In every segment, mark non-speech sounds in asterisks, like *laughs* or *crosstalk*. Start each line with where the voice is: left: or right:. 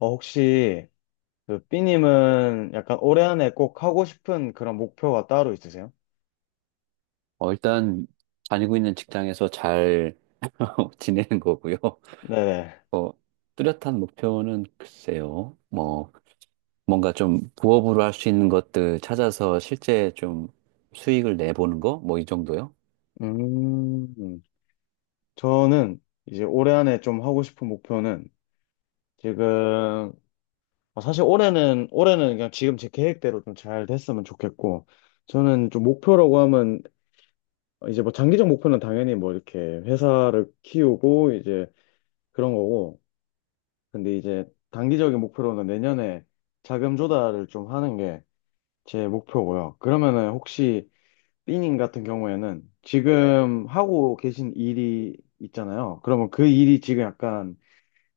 left: 혹시 그 B님은 약간 올해 안에 꼭 하고 싶은 그런 목표가 따로 있으세요?
right: 일단 다니고 있는 직장에서 잘 *laughs* 지내는 거고요.
left: 네네.
right: 어, 뚜렷한 목표는 글쎄요. 뭐 뭔가 좀 부업으로 할 수 있는 것들 찾아서 실제 좀 수익을 내보는 거? 뭐 이 정도요?
left: 음, 저는 이제 올해 안에 좀 하고 싶은 목표는 지금, 아, 사실 올해는 그냥 지금 제 계획대로 좀 잘 됐으면 좋겠고, 저는 좀 목표라고 하면 이제 뭐 장기적 목표는 당연히 뭐 이렇게 회사를 키우고 이제 그런 거고, 근데 이제 단기적인 목표로는 내년에 자금 조달을 좀 하는 게 제 목표고요. 그러면은 혹시 삐님 같은 경우에는 지금 하고 계신 일이 있잖아요. 그러면 그 일이 지금 약간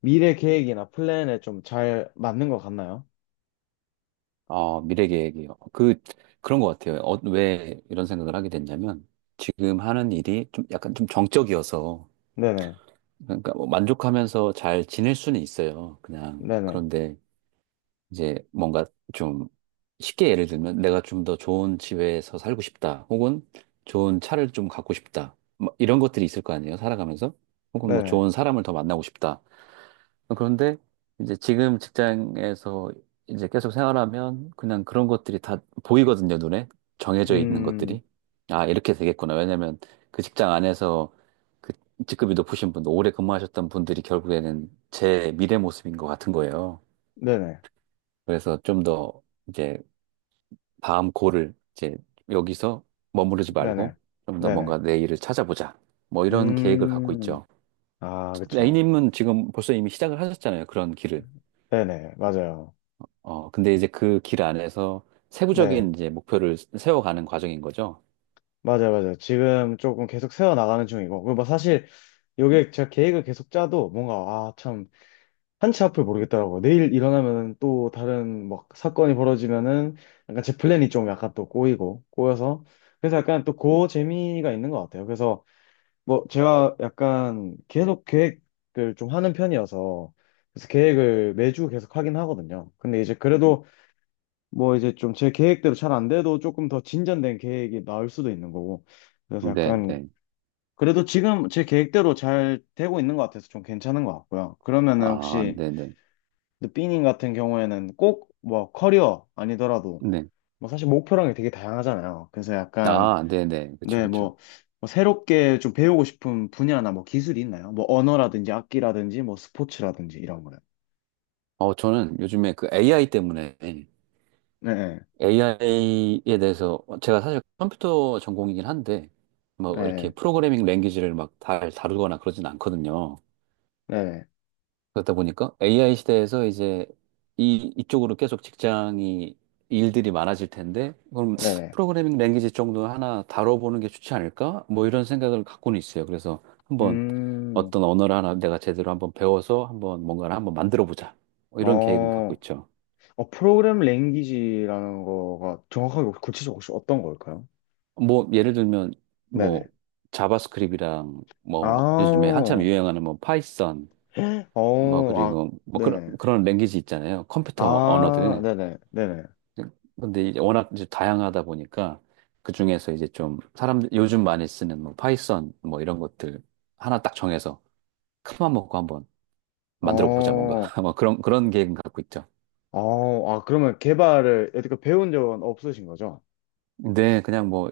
left: 미래 계획이나 플랜에 좀 잘 맞는 것 같나요?
right: 미래 계획이요. 그런 것 같아요. 왜 이런 생각을 하게 됐냐면 지금 하는 일이 좀 약간 좀 정적이어서
left: 네네,
right: 그러니까 뭐 만족하면서 잘 지낼 수는 있어요. 그냥
left: 네네,
right: 그런데 이제 뭔가 좀 쉽게 예를 들면 내가 좀 더 좋은 집에서 살고 싶다. 혹은 좋은 차를 좀 갖고 싶다. 뭐 이런 것들이 있을 거 아니에요. 살아가면서. 혹은 뭐
left: 네네,
right: 좋은 사람을 더 만나고 싶다. 그런데 이제 지금 직장에서 이제 계속 생활하면 그냥 그런 것들이 다 보이거든요. 눈에. 정해져 있는
left: 음,
right: 것들이. 아, 이렇게 되겠구나. 왜냐면 그 직장 안에서 그 직급이 높으신 분들, 오래 근무하셨던 분들이 결국에는 제 미래 모습인 것 같은 거예요.
left: 네네,
right: 그래서 좀 더 이제 다음 고를 이제 여기서 머무르지
left: 네네,
right: 말고 좀 더
left: 네네,
right: 뭔가 내 일을 찾아보자. 뭐 이런 계획을 갖고
left: 음,
right: 있죠.
left: 아, 그쵸.
right: A님은 지금 벌써 이미 시작을 하셨잖아요. 그런 길을.
left: 네네, 맞아요.
right: 근데 이제 그 길 안에서
left: 네,
right: 세부적인 이제 목표를 세워가는 과정인 거죠.
left: 맞아요, 맞아요. 지금 조금 계속 세워나가는 중이고. 그리고 뭐 사실, 요게 제가 계획을 계속 짜도 뭔가, 아, 참 한치 앞을 모르겠더라고요. 내일 일어나면 또 다른 막 사건이 벌어지면은 약간 제 플랜이 좀 약간 또 꼬이고 꼬여서, 그래서 약간 또 그 재미가 있는 것 같아요. 그래서 뭐 제가 약간 계속 계획을 좀 하는 편이어서, 그래서 계획을 매주 계속 하긴 하거든요. 근데 이제 그래도 뭐 이제 좀 제 계획대로 잘 안 돼도 조금 더 진전된 계획이 나올 수도 있는 거고, 그래서
right: 네,
left: 약간,
right: 네.
left: 그래도 지금 제 계획대로 잘 되고 있는 것 같아서 좀 괜찮은 것 같고요. 그러면은
right: 아,
left: 혹시
right: 네, 네.
left: 근데 삐님 같은 경우에는 꼭 뭐 커리어 아니더라도
right: 네.
left: 뭐 사실 목표라는 게 되게 다양하잖아요. 그래서 약간,
right: 아, 네, 네. 그쵸,
left: 네,
right: 그쵸.
left: 뭐, 뭐 새롭게 좀 배우고 싶은 분야나 뭐 기술이 있나요? 뭐 언어라든지 악기라든지 뭐 스포츠라든지 이런 거요.
right: 저는 요즘에 그 AI 때문에
left: 네,
right: AI에 대해서 제가 사실 컴퓨터 전공이긴 한데 뭐 이렇게
left: 네,
right: 프로그래밍 랭귀지를 막 잘 다루거나 그러진 않거든요.
left: 네,
right: 그렇다 보니까 AI 시대에서 이제 이 이쪽으로 계속 직장이 일들이 많아질 텐데 그럼
left: 네, 네.
right: 프로그래밍 랭귀지 정도 하나 다뤄보는 게 좋지 않을까? 뭐 이런 생각을 갖고는 있어요. 그래서 한번
left: 음,
right: 어떤 언어를 하나 내가 제대로 한번 배워서 한번 뭔가를 한번 만들어 보자. 이런 계획은 갖고
left: 어,
right: 있죠.
left: 프로그램 랭귀지라는 거가 정확하게 혹시 구체적으로 혹시 어떤 걸까요?
right: 뭐 예를 들면 뭐
left: 네네.
right: 자바스크립이랑 뭐 요즘에
left: 아,
right: 한참 유행하는 뭐 파이썬 뭐
left: 어, 아,
right: 그리고 뭐 그런
left: 네네.
right: 그런 랭귀지 있잖아요. 컴퓨터
left: 아,
right: 언어들.
left: 네네, 네네.
right: 근데 이제 워낙 이제 다양하다 보니까 그 중에서 이제 좀 사람 요즘 많이 쓰는 뭐 파이썬 뭐 이런 것들 하나 딱 정해서 큰맘 먹고 한번 만들어 보자 뭔가
left: 어,
right: *laughs* 뭐 그런 계획은 갖고 있죠.
left: 아, 그러면 개발을 여태껏 배운 적은 없으신 거죠?
right: 네 그냥 뭐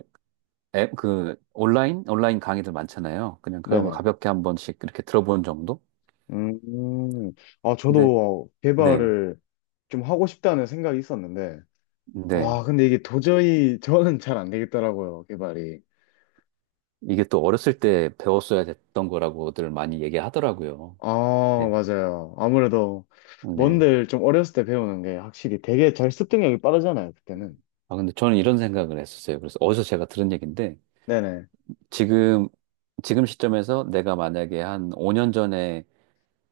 right: 앱 그 온라인 강의들 많잖아요. 그냥 그런 거
left: 네네.
right: 가볍게 한 번씩 이렇게 들어보는 정도?
left: 음, 아,
right: 근데
left: 저도
right: 네.
left: 개발을 좀 하고 싶다는 생각이 있었는데,
right: 네.
left: 아, 근데 이게 도저히 *laughs* 저는 잘 안 되겠더라고요, 개발이.
right: 이게 또 어렸을 때 배웠어야 됐던 거라고들 많이 얘기하더라고요.
left: 아,
right: 네.
left: 맞아요. 아무래도
right: 네.
left: 뭔들 좀 어렸을 때 배우는 게 확실히 되게 잘 습득력이 빠르잖아요, 그때는.
right: 아, 근데 저는 이런 생각을 했었어요. 그래서 어디서 제가 들은 얘기인데,
left: 네네.
right: 지금, 지금 시점에서 내가 만약에 한 5년 전에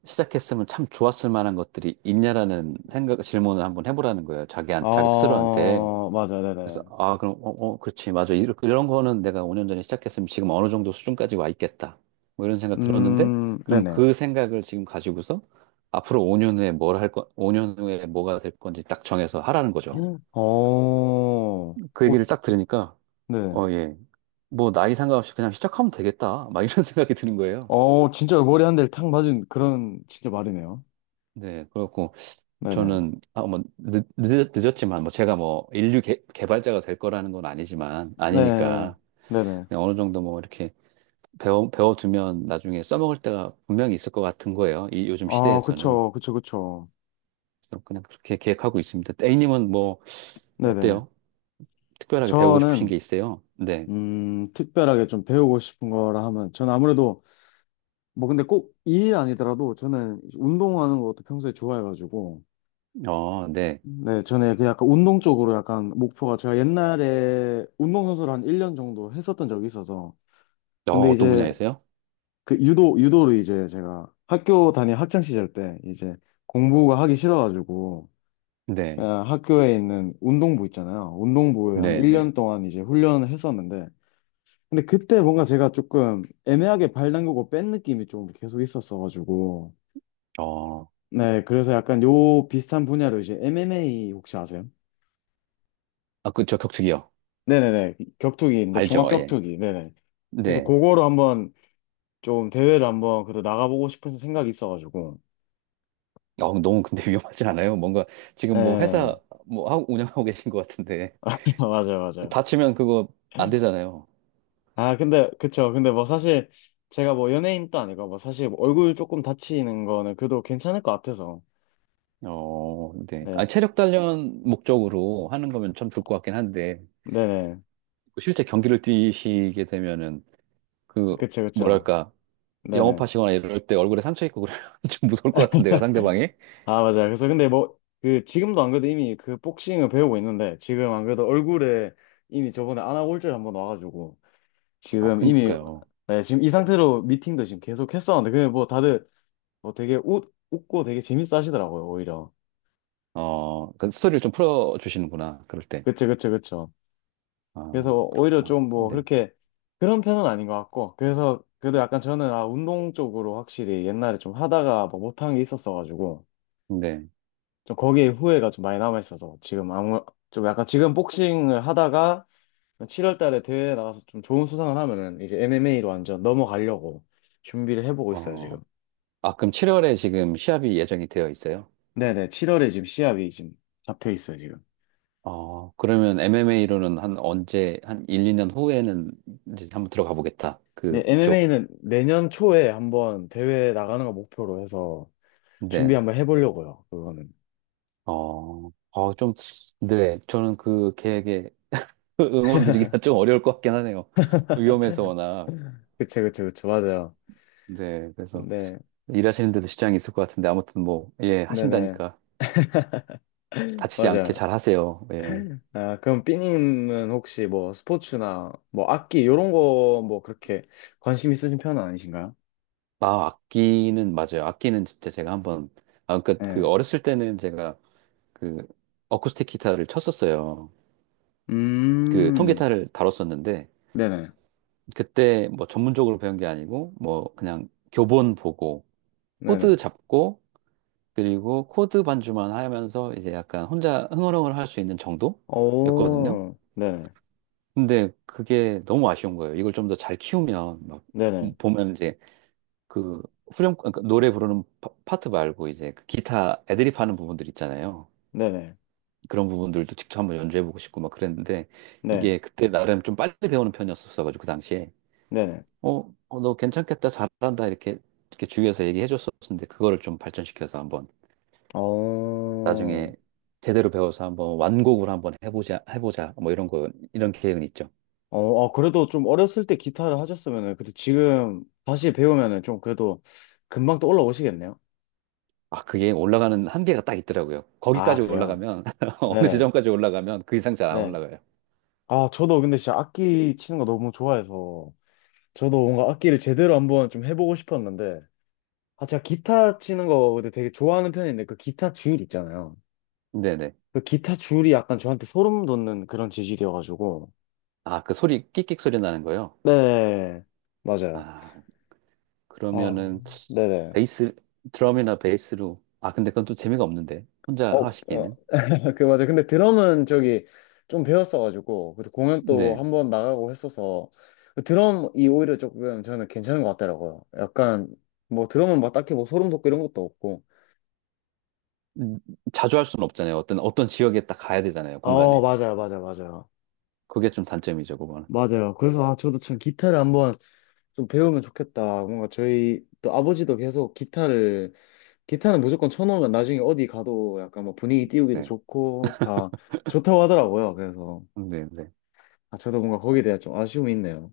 right: 시작했으면 참 좋았을 만한 것들이 있냐라는 생각, 질문을 한번 해보라는 거예요. 자기 스스로한테.
left: 아, 맞아요,
right: 그래서
left: 네네.
right: 아 그럼 어 그렇지 맞아 이런 런 거는 내가 5년 전에 시작했으면 지금 어느 정도 수준까지 와 있겠다 뭐 이런 생각 들었는데 그럼
left: 네네.
right: 그 생각을 지금 가지고서 앞으로 5년 후에 뭘 할 거, 5년 후에 뭐가 될 건지 딱 정해서 하라는 거죠.
left: 어, 어,
right: 그 얘기를 딱 들으니까
left: 네.
right: 어 예 뭐 나이 상관없이 그냥 시작하면 되겠다 막 이런 *laughs* 생각이 드는 거예요.
left: 어, 진짜 머리 한 대를 탁 맞은 그런 진짜 말이네요.
right: 네 그렇고
left: 네네.
right: 저는 아뭐 늦었지만 뭐 제가 뭐 인류 개발자가 될 거라는 건 아니지만
left: 네.
right: 아니니까
left: 네네.
right: 그냥 어느 정도 뭐 이렇게 배워두면 나중에 써먹을 때가 분명히 있을 것 같은 거예요. 이 요즘
left: 어,
right: 시대에서는.
left: 그쵸, 그쵸, 그쵸.
right: 그럼 그냥 그렇게 계획하고 있습니다. A님은 뭐,
left: 네네.
right: 어때요? 특별하게 배우고 싶으신
left: 저는,
right: 게 있어요? 네.
left: 특별하게 좀 배우고 싶은 거라 하면, 저는 아무래도, 뭐 근데 꼭 이 일 아니더라도 저는 운동하는 것도 평소에 좋아해가지고,
right: 네.
left: 네, 저는 그 약간 운동 쪽으로 약간 목표가 제가 옛날에 운동선수를 한 1년 정도 했었던 적이 있어서, 근데
right: 어떤
left: 이제
right: 분야에서요?
left: 그 유도를 이제 제가 학교 다니 학창 시절 때 이제 공부가 하기 싫어가지고
right: 네.
left: 그냥 학교에 있는 운동부 있잖아요. 운동부에 한
right: 네, 네.
left: 1년 동안 이제 훈련을 했었는데, 근데 그때 뭔가 제가 조금 애매하게 발 담그고 뺀 느낌이 좀 계속 있었어가지고,
right: 어,
left: 네 그래서 약간 요 비슷한 분야로 이제 MMA 혹시 아세요?
right: 아, 저 격투기요.
left: 네네네 격투기인데 종합
right: 알죠, 예.
left: 격투기 네네 그래서
right: 네.
left: 그거로 한번 좀 대회를 한번 그래도 나가보고 싶은 생각이 있어가지고,
right: 너무 근데 *laughs* 위험하지 않아요? 뭔가 지금 뭐 회사
left: 예
right: 뭐 하고 운영하고 계신 것 같은데.
left: *laughs* 맞아요, 맞아요.
right: 다치면 그거 안 되잖아요.
left: 아, 근데, 그쵸. 근데 뭐 사실 제가 뭐 연예인도 아니고 뭐 사실 뭐 얼굴 조금 다치는 거는 그래도 괜찮을 것 같아서.
right: 어, 네. 아,
left: 네.
right: 체력 단련 목적으로 하는 거면 참 좋을 것 같긴 한데.
left: 네네.
right: 실제 경기를 뛰시게 되면은 그
left: 그쵸, 그쵸.
right: 뭐랄까
left: 네네.
right: 영업하시거나 이럴 때 얼굴에 상처 있고 그러면 *laughs* 좀 무서울 것 같은데요, 상대방이.
left: 아, 맞아요. 그래서 근데 뭐 그 지금도 안 그래도 이미 그 복싱을 배우고 있는데 지금 안 그래도 얼굴에 이미 저번에 안아골절 한번 와가지고
right: 아,
left: 지금 이미,
right: 그러니까요.
left: 네, 지금 이 상태로 미팅도 지금 계속 했었는데 근데 뭐 다들 뭐 되게 웃고 되게 재밌어 하시더라고요, 오히려.
right: 어, 그 스토리를 좀 풀어주시는구나, 그럴 때.
left: 그쵸, 그쵸, 그쵸. 그래서
right: 아,
left: 오히려
right: 그렇구나.
left: 좀 뭐
right: 네.
left: 그렇게 그런 편은 아닌 것 같고, 그래서 그래도 약간 저는 아 운동 쪽으로 확실히 옛날에 좀 하다가 뭐 못한 게 있었어가지고
right: 네.
left: 좀 거기에 후회가 좀 많이 남아 있어서 지금 아무 좀 약간 지금 복싱을 하다가 7월 달에 대회 나가서 좀 좋은 수상을 하면은 이제 MMA로 완전 넘어가려고 준비를 해보고 있어요
right: 어,
left: 지금.
right: 아, 그럼 7월에 지금 시합이 예정이 되어 있어요?
left: 네네 7월에 지금 시합이 지금 잡혀 있어요 지금.
right: 어, 그러면 MMA로는 한 언제, 한 1, 2년 후에는 이제 한번 들어가 보겠다.
left: 네
right: 그쪽.
left: MMA는 내년 초에 한번 대회 나가는 거 목표로 해서 준비
right: 네.
left: 한번 해보려고요 그거는.
right: 좀, 네. 저는 그 계획에 *laughs* 응원드리기가 좀 어려울 것 같긴 하네요. 위험해서
left: *laughs*
right: 워낙.
left: 그쵸, 그쵸, 그쵸. 맞아요.
right: 네, 그래서
left: 네,
right: 일하시는데도 지장이 있을 것 같은데 아무튼 뭐, 예,
left: 네네.
right: 하신다니까
left: *laughs*
right: 다치지 않게
left: 맞아요.
right: 잘 하세요. 예.
left: 아, 그럼 삐님은 혹시 뭐 스포츠나 뭐 악기 이런 거 뭐 그렇게 관심 있으신 편은 아니신가요?
right: 아, 악기는 맞아요. 악기는 진짜 제가 한번 아, 그러니까 그
left: 네.
right: 어렸을 때는 제가 그 어쿠스틱 기타를 쳤었어요. 그
left: 음,
right: 통기타를 다뤘었는데
left: 네네.
right: 그때 뭐 전문적으로 배운 게 아니고 뭐 그냥 교본 보고 코드
left: 네네.
right: 잡고 그리고 코드 반주만 하면서 이제 약간 혼자 흥얼흥얼 할 수 있는 정도였거든요.
left: 오, 네네.
right: 근데 그게 너무 아쉬운 거예요. 이걸 좀 더 잘 키우면 막
left: 네네.
right: 보면 이제 그 후렴 그러니까 노래 부르는 파트 말고 이제 그 기타 애드립 하는 부분들 있잖아요.
left: 네네.
right: 그런 부분들도 직접 한번 연주해보고 싶고 막 그랬는데
left: 네.
right: 이게 그때 나름 좀 빨리 배우는 편이었었어가지고 그 당시에
left: 네네.
right: 너 괜찮겠다 잘한다 이렇게 주위에서 얘기해줬었는데 그거를 좀 발전시켜서 한번
left: 어,
right: 나중에 제대로 배워서 한번 완곡을 한번 해보자. 뭐 이런 계획은 있죠.
left: 아, 그래도 좀 어렸을 때 기타를 하셨으면은, 그래도 지금 다시 배우면은 좀 그래도 금방 또 올라오시겠네요?
right: 아, 그게 올라가는 한계가 딱 있더라고요.
left: 아,
right: 거기까지
left: 그래요?
right: 올라가면, *laughs* 어느
left: 네네.
right: 지점까지 올라가면 그 이상 잘 안
left: 네.
right: 올라가요.
left: 아, 저도 근데 진짜 악기 치는 거 너무 좋아해서 저도 뭔가 악기를 제대로 한번 좀 해보고 싶었는데, 아, 제가 기타 치는 거 근데 되게 좋아하는 편인데 그 기타 줄 있잖아요.
right: 네네.
left: 그 기타 줄이 약간 저한테 소름 돋는 그런 재질이어가지고.
right: 아, 그 소리, 끽끽 소리 나는 거요?
left: 네. 맞아요.
right: 아,
left: 아,
right: 그러면은,
left: 네네.
right: 베이스, 드럼이나 베이스로. 아, 근데 그건 또 재미가 없는데. 혼자
left: 어, 어,
right: 하시기에는.
left: *laughs* 그 맞아. 근데 드럼은 저기 좀 배웠어가지고, 그래도 공연 또
right: 네.
left: 한번 나가고 했어서, 그 드럼이 오히려 조금 저는 괜찮은 것 같더라고요. 약간, 뭐 드럼은 막 딱히 뭐 소름 돋고 이런 것도 없고.
right: 음, 자주 할 수는 없잖아요. 어떤 지역에 딱 가야 되잖아요.
left: 어,
right: 공간에.
left: 맞아요, 맞아요, 맞아요.
right: 그게 좀 단점이죠, 그거는.
left: 맞아요. 그래서 아, 저도 참 기타를 한번 좀 배우면 좋겠다. 뭔가 저희 또 아버지도 계속 기타를, 기타는 무조건 쳐놓으면 나중에 어디 가도 약간 뭐 분위기 띄우기도
right: 네.
left: 좋고 다 좋다고 하더라고요. 그래서
right: 네, 네.
left: 아, 저도 뭔가 거기에 대한 좀 아쉬움이 있네요.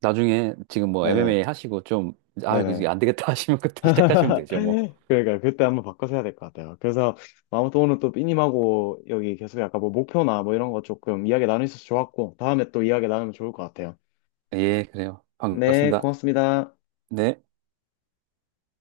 right: 나중에 지금 뭐 MMA
left: 네네.
right: 하시고 좀, 아,
left: 네네.
right: 이거 안 되겠다 *laughs* 하시면 그때 시작하시면
left: *laughs*
right: 되죠, 뭐.
left: 그러니까 그때 한번 바꿔서 해야 될 것 같아요. 그래서 아무튼 오늘 또 삐님하고 여기 계속 약간 뭐 목표나 뭐 이런 거 조금 이야기 나누어서 좋았고 다음에 또 이야기 나누면 좋을 것 같아요.
right: 예, 그래요.
left: 네,
right: 반갑습니다.
left: 고맙습니다.
right: 네.